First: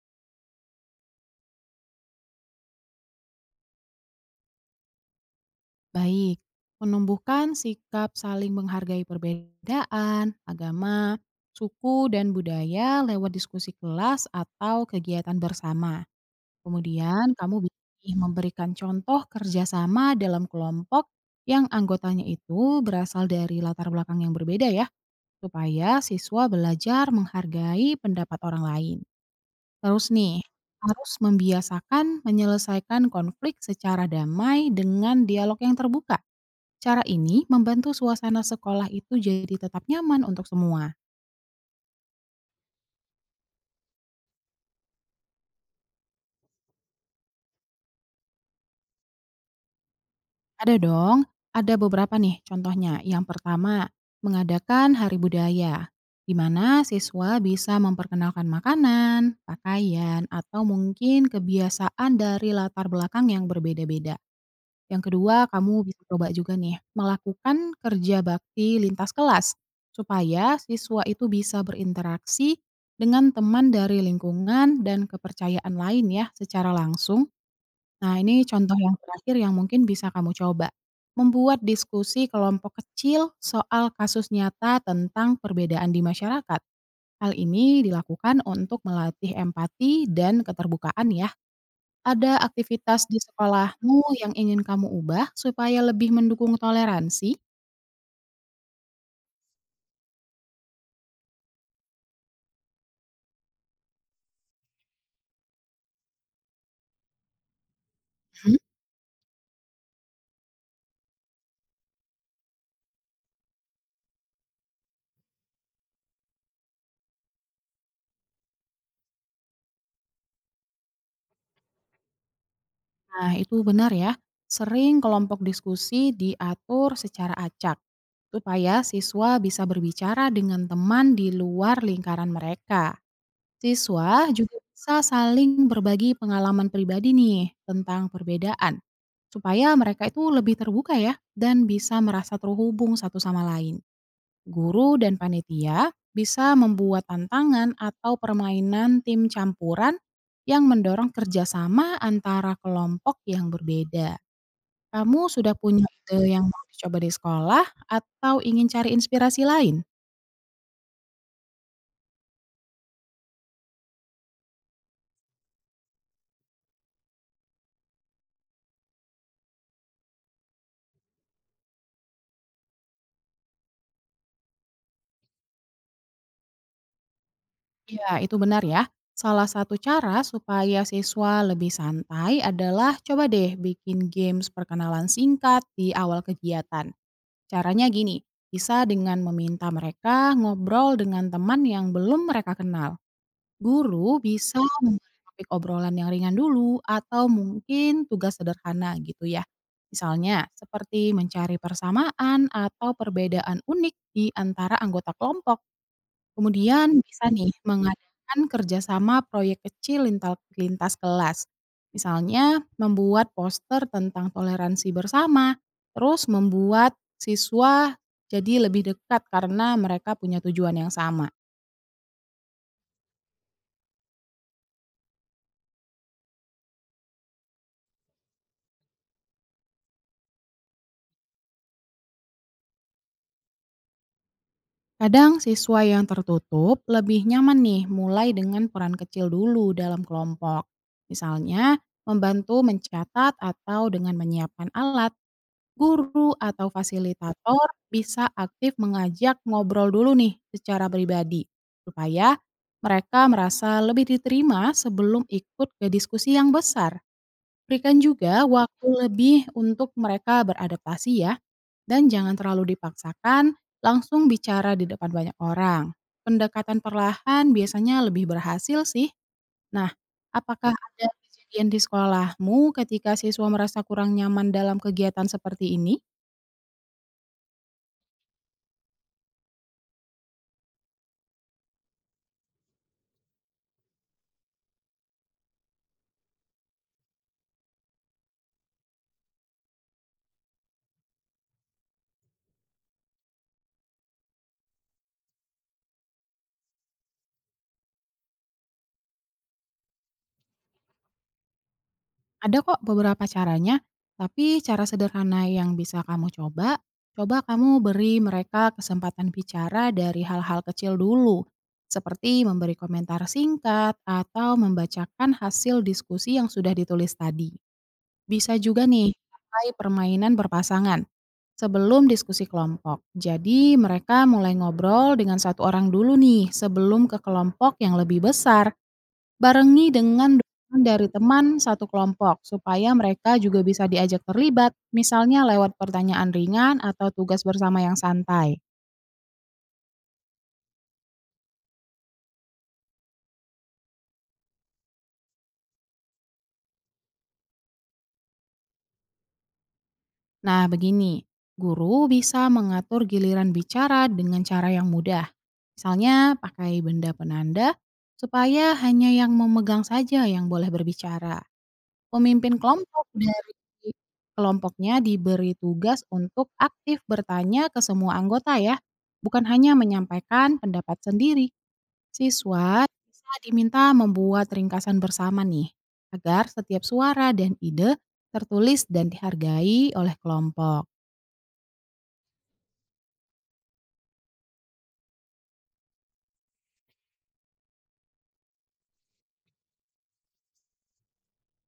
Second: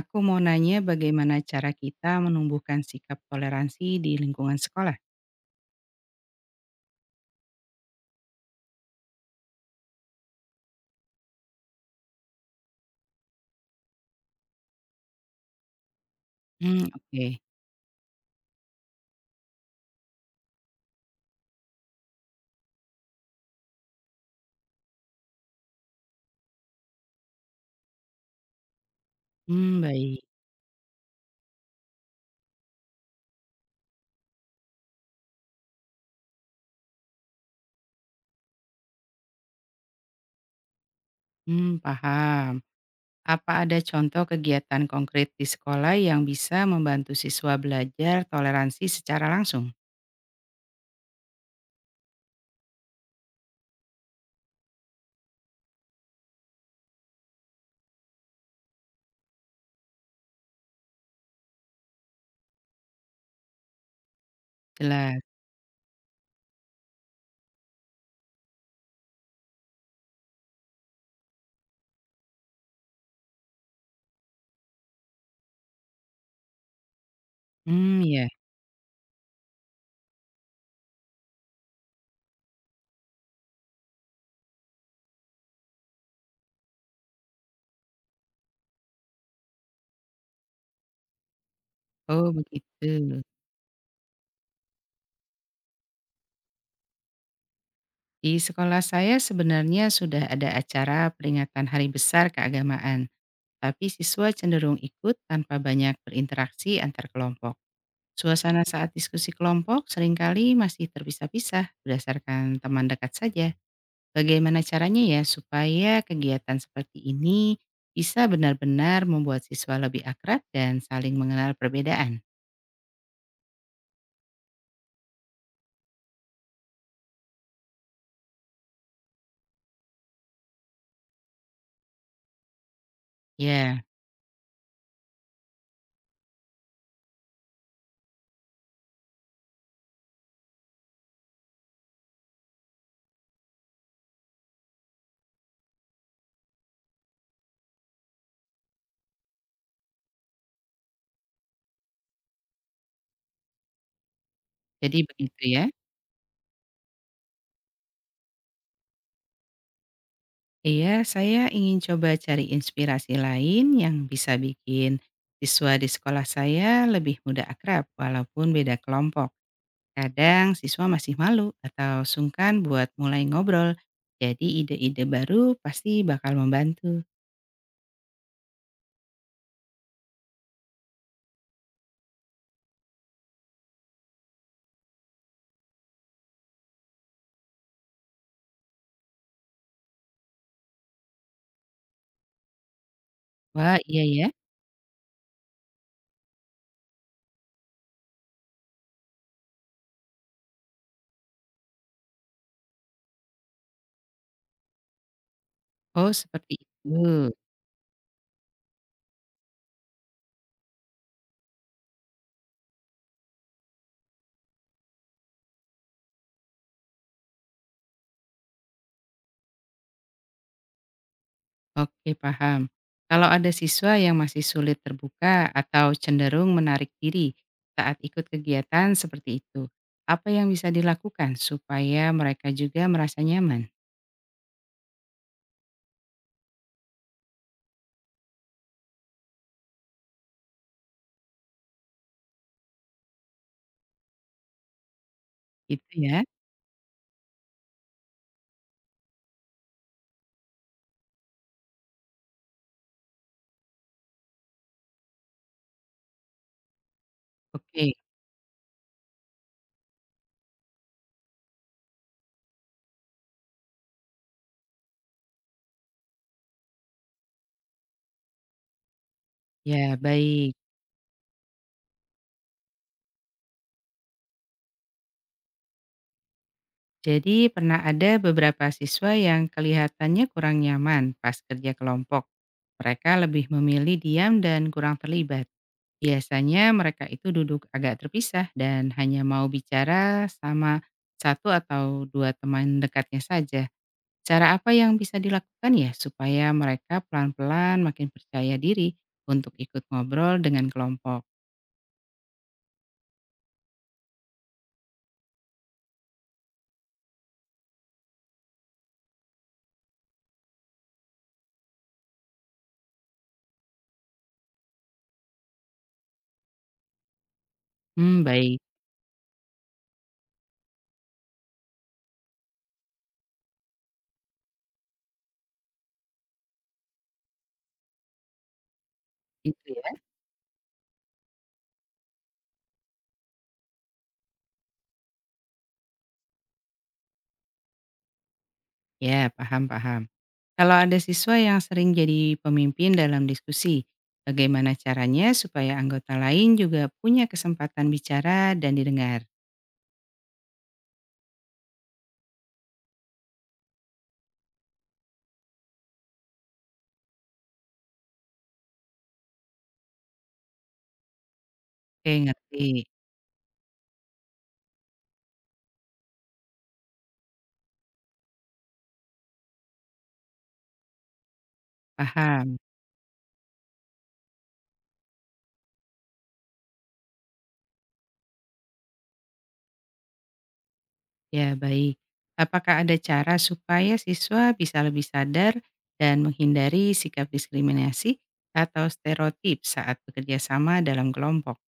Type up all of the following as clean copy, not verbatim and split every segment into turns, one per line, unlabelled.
Aku mau nanya bagaimana cara kita menumbuhkan sikap toleransi di lingkungan sekolah?
Baik, menumbuhkan sikap saling menghargai perbedaan, agama, suku, dan budaya lewat diskusi kelas atau kegiatan bersama.
Hmm,
Kemudian
oke.
kamu bisa nih memberikan contoh kerjasama dalam kelompok yang anggotanya itu berasal dari latar belakang yang berbeda ya, supaya siswa belajar menghargai pendapat orang lain.
Hmm,
Terus
baik.
nih, harus membiasakan menyelesaikan konflik secara damai dengan dialog yang terbuka. Cara ini membantu suasana sekolah itu jadi tetap nyaman untuk semua.
Hmm, paham. Apa ada contoh kegiatan konkret di sekolah yang bisa membantu siswa belajar toleransi secara langsung?
Ada dong, ada beberapa nih contohnya. Yang pertama, mengadakan hari budaya, di mana siswa bisa memperkenalkan makanan, pakaian, atau mungkin kebiasaan dari latar belakang yang berbeda-beda. Yang
Jelas.
kedua, kamu bisa coba juga nih melakukan kerja bakti lintas kelas supaya siswa itu bisa berinteraksi dengan teman dari lingkungan dan kepercayaan lain ya secara langsung.
Hmm,
Nah,
ya.
ini contoh yang terakhir yang mungkin bisa kamu coba. Membuat diskusi kelompok kecil soal kasus nyata tentang perbedaan di masyarakat. Hal ini dilakukan untuk melatih empati dan keterbukaan ya.
Oh,
Ada
begitu.
aktivitas di sekolahmu yang ingin kamu ubah supaya lebih mendukung toleransi?
Di sekolah saya sebenarnya sudah ada acara peringatan Hari Besar Keagamaan, tapi siswa cenderung ikut tanpa banyak berinteraksi antar kelompok.
Mhm.
Suasana saat diskusi kelompok seringkali masih terpisah-pisah berdasarkan teman dekat saja. Bagaimana caranya ya supaya kegiatan seperti ini bisa benar-benar membuat siswa lebih akrab dan saling mengenal perbedaan?
Nah, itu benar ya. Sering kelompok diskusi diatur secara acak supaya siswa bisa berbicara dengan teman di luar lingkaran mereka.
Ya,
Siswa juga bisa saling berbagi pengalaman pribadi nih tentang perbedaan supaya mereka itu lebih terbuka ya dan bisa merasa terhubung satu sama lain. Guru dan panitia bisa membuat tantangan atau permainan tim campuran yang mendorong kerjasama antara kelompok yang berbeda.
jadi
Kamu
begitu
sudah
ya.
punya ide yang mau dicoba di sekolah atau ingin cari inspirasi lain?
Iya, saya ingin coba cari inspirasi lain yang bisa bikin siswa di sekolah saya lebih mudah akrab walaupun beda kelompok. Kadang siswa masih malu atau sungkan buat mulai ngobrol, jadi ide-ide baru pasti bakal membantu.
Ya, itu benar ya. Salah satu cara supaya siswa lebih santai adalah coba deh bikin games perkenalan singkat di awal kegiatan. Caranya gini, bisa dengan meminta mereka ngobrol dengan teman yang belum mereka kenal.
Wah iya
Guru
ya?
bisa memberi topik obrolan yang ringan dulu atau mungkin tugas sederhana gitu ya. Misalnya seperti mencari persamaan atau perbedaan unik di antara anggota kelompok.
Oh seperti
Kemudian bisa
itu,
nih mengadakan kerjasama proyek kecil lintas kelas. Misalnya membuat poster tentang toleransi bersama, terus membuat siswa jadi lebih dekat karena mereka punya tujuan yang sama.
oke paham. Kalau ada siswa yang masih sulit terbuka atau cenderung menarik diri saat ikut kegiatan seperti itu, apa yang bisa dilakukan supaya mereka juga merasa nyaman?
Kadang siswa yang tertutup lebih nyaman nih mulai dengan peran kecil dulu dalam kelompok. Misalnya, membantu mencatat atau dengan menyiapkan alat,
Gitu ya?
guru atau fasilitator bisa aktif mengajak ngobrol dulu nih secara pribadi supaya mereka merasa lebih diterima sebelum ikut ke diskusi yang besar.
Oke,
Berikan juga waktu lebih untuk mereka beradaptasi ya dan jangan terlalu dipaksakan langsung bicara di depan banyak orang. Pendekatan perlahan biasanya lebih berhasil sih. Nah,
ya baik.
apakah ada kejadian di sekolahmu ketika siswa merasa kurang nyaman dalam kegiatan seperti ini?
Jadi pernah ada beberapa siswa yang kelihatannya kurang nyaman pas kerja kelompok. Mereka lebih memilih diam dan kurang terlibat. Biasanya mereka itu duduk agak terpisah dan hanya mau bicara sama satu atau dua teman dekatnya saja. Cara apa yang bisa dilakukan ya supaya mereka pelan-pelan makin percaya diri untuk ikut ngobrol dengan kelompok?
Ada kok beberapa caranya, tapi cara sederhana yang bisa kamu coba, coba kamu beri mereka kesempatan bicara dari hal-hal kecil dulu seperti memberi komentar singkat atau membacakan hasil diskusi yang sudah ditulis tadi.
Hmm,
Bisa
baik.
juga nih pakai permainan berpasangan sebelum diskusi kelompok. Jadi mereka mulai ngobrol dengan satu orang dulu nih sebelum ke kelompok yang lebih besar,
Itu ya.
barengi dengan dukungan dari teman satu kelompok supaya mereka juga bisa diajak terlibat, misalnya lewat pertanyaan ringan atau tugas bersama yang santai.
Ya, paham-paham. Kalau ada siswa yang sering jadi pemimpin dalam diskusi, bagaimana caranya supaya anggota lain juga punya kesempatan bicara dan didengar?
Nah, begini, guru bisa mengatur giliran bicara dengan cara yang mudah. Misalnya pakai benda penanda supaya hanya yang memegang saja yang boleh berbicara.
Oke,
Pemimpin
ngerti.
kelompok dari kelompoknya diberi tugas untuk aktif bertanya ke semua anggota ya, bukan hanya menyampaikan pendapat sendiri.
Paham.
Siswa bisa diminta membuat ringkasan bersama nih, agar setiap suara dan ide tertulis dan dihargai oleh kelompok.
Ya, baik. Apakah ada cara supaya siswa bisa lebih sadar dan menghindari sikap diskriminasi atau stereotip saat bekerja sama dalam kelompok?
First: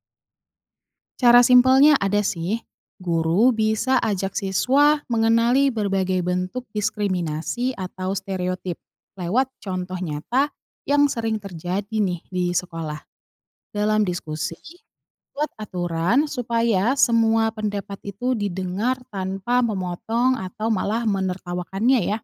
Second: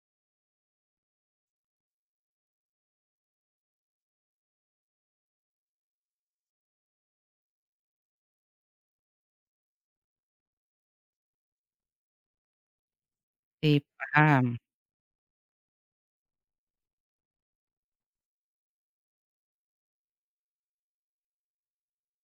Cara simpelnya ada sih. Guru bisa ajak siswa mengenali berbagai bentuk diskriminasi atau stereotip lewat contoh nyata yang sering terjadi nih di sekolah.
Oke,
Dalam
paham.
diskusi, buat aturan supaya semua pendapat itu didengar tanpa memotong atau malah menertawakannya ya.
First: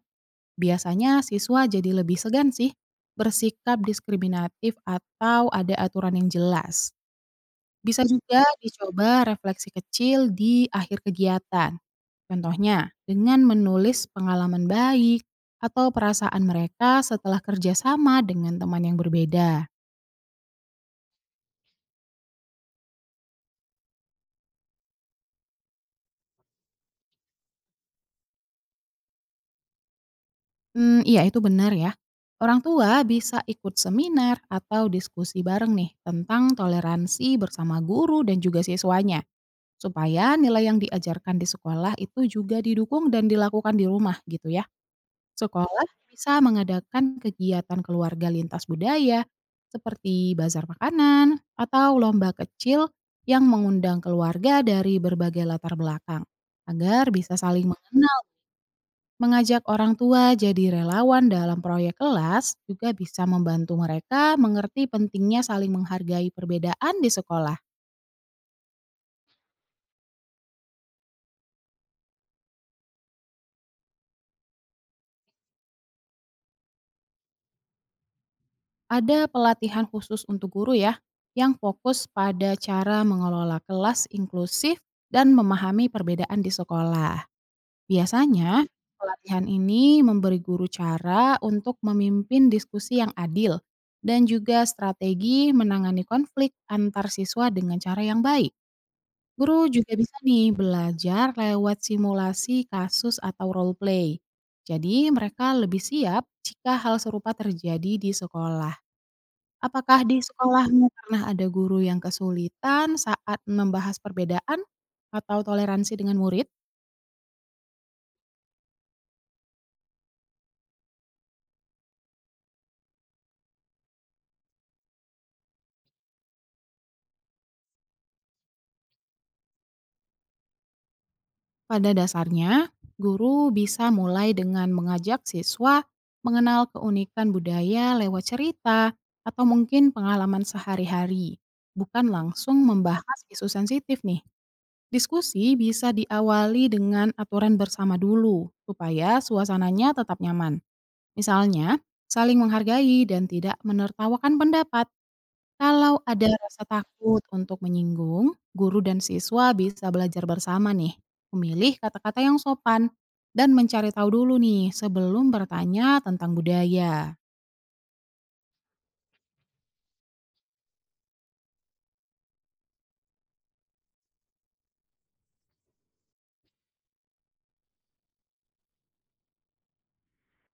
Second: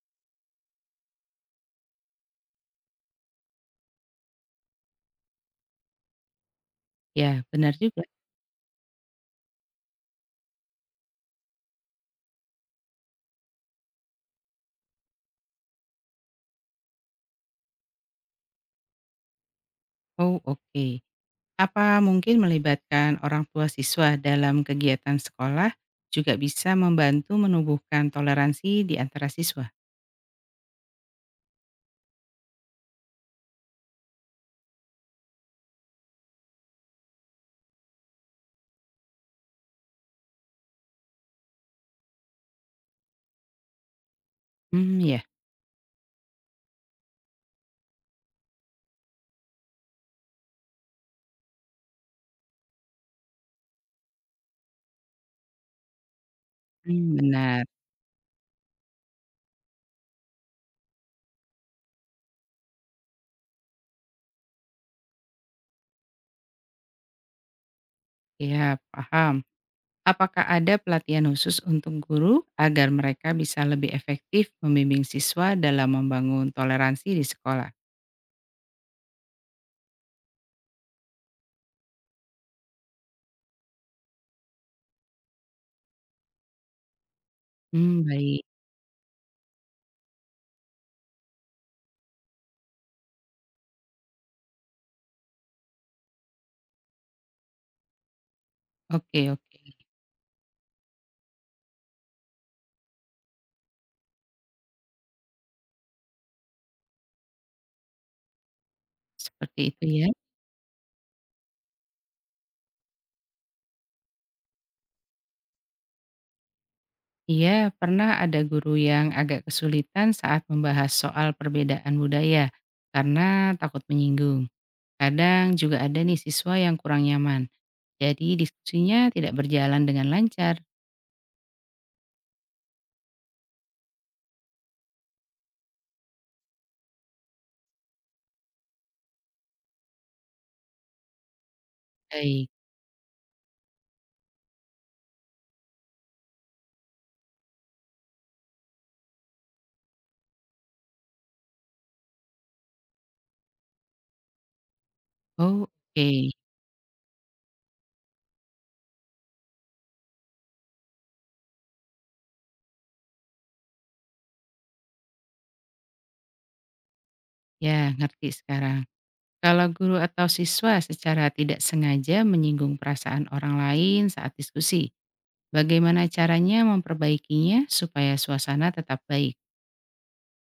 Biasanya siswa jadi lebih segan sih bersikap diskriminatif atau ada aturan yang jelas.
Ya, benar
Bisa
juga.
juga dicoba refleksi kecil di akhir kegiatan. Contohnya, dengan menulis pengalaman baik atau perasaan mereka setelah kerjasama dengan teman yang berbeda.
Oh, oke. Apa mungkin melibatkan orang tua siswa dalam kegiatan sekolah juga bisa membantu menumbuhkan toleransi di antara siswa?
Iya itu benar ya. Orang tua bisa ikut seminar atau diskusi bareng nih tentang toleransi bersama guru dan juga siswanya. Supaya nilai yang diajarkan di sekolah itu juga didukung dan dilakukan di rumah gitu ya.
Hmm ya.
Sekolah bisa mengadakan kegiatan keluarga lintas budaya seperti bazar makanan atau lomba kecil yang mengundang keluarga dari berbagai latar belakang agar
Mmm.
bisa
Benar.
saling mengenal. Mengajak orang tua jadi relawan dalam proyek kelas juga bisa membantu mereka mengerti pentingnya saling menghargai perbedaan di sekolah.
Ya, paham. Apakah ada pelatihan khusus untuk guru agar mereka bisa lebih efektif membimbing siswa dalam membangun toleransi di sekolah?
Ada pelatihan khusus untuk guru ya yang fokus pada cara mengelola kelas inklusif dan memahami perbedaan di sekolah.
Hmm baik.
Biasanya, pelatihan ini memberi guru cara untuk memimpin diskusi yang adil dan juga strategi menangani konflik antar siswa dengan cara yang baik.
Oke oke.
Guru juga bisa nih belajar lewat simulasi kasus atau role play. Jadi mereka lebih siap jika hal serupa terjadi di sekolah.
Seperti itu
Apakah
ya.
di sekolahmu pernah ada guru yang kesulitan saat membahas perbedaan atau toleransi dengan murid?
Iya, pernah ada guru yang agak kesulitan saat membahas soal perbedaan budaya karena takut menyinggung. Kadang juga ada nih siswa yang kurang nyaman, jadi diskusinya tidak berjalan dengan lancar.
Pada dasarnya, guru bisa mulai dengan mengajak siswa mengenal keunikan budaya lewat cerita atau mungkin pengalaman sehari-hari, bukan
Baik.
langsung membahas isu sensitif nih. Diskusi bisa diawali dengan aturan bersama dulu, supaya suasananya tetap nyaman. Misalnya, saling menghargai dan tidak menertawakan pendapat.
Oh,
Kalau
oke.
ada rasa takut untuk menyinggung, guru dan siswa bisa belajar bersama nih, memilih kata-kata yang sopan, dan mencari tahu dulu nih sebelum bertanya tentang budaya.
Ya, ngerti sekarang. Kalau guru atau siswa secara tidak sengaja menyinggung perasaan orang lain saat diskusi, bagaimana caranya memperbaikinya supaya suasana tetap baik?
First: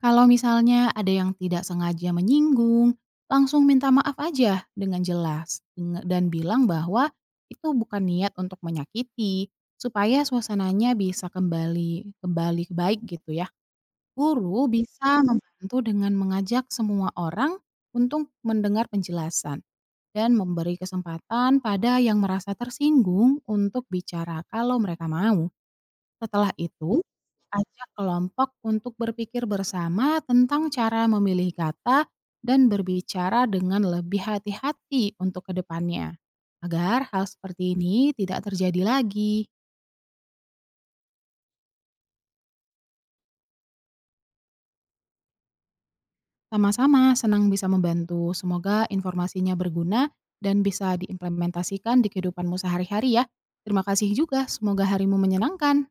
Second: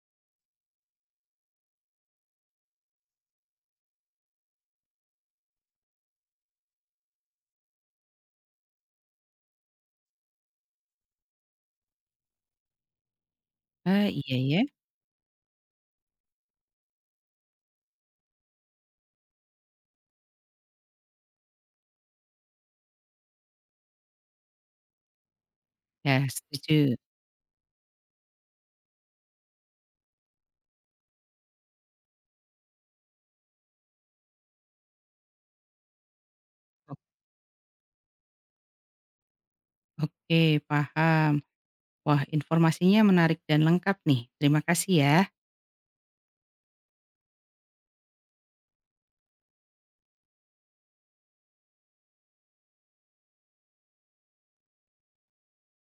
Kalau misalnya ada yang tidak sengaja menyinggung, langsung minta maaf aja dengan jelas dan bilang bahwa itu bukan niat untuk menyakiti, supaya suasananya bisa kembali kembali baik gitu ya.
Ah, iya ya.
Guru bisa membantu dengan mengajak semua orang untuk mendengar penjelasan dan memberi kesempatan pada yang merasa tersinggung untuk bicara kalau mereka mau.
Ya,
Setelah
setuju.
itu, ajak kelompok untuk berpikir bersama tentang cara memilih kata dan berbicara dengan lebih hati-hati untuk kedepannya.
O-
Agar hal seperti ini tidak terjadi lagi.
Oke, paham. Wah, informasinya menarik dan lengkap nih. Terima kasih ya.
Sama-sama, senang bisa membantu. Semoga informasinya berguna dan bisa diimplementasikan di kehidupanmu sehari-hari ya. Terima kasih juga, semoga harimu menyenangkan.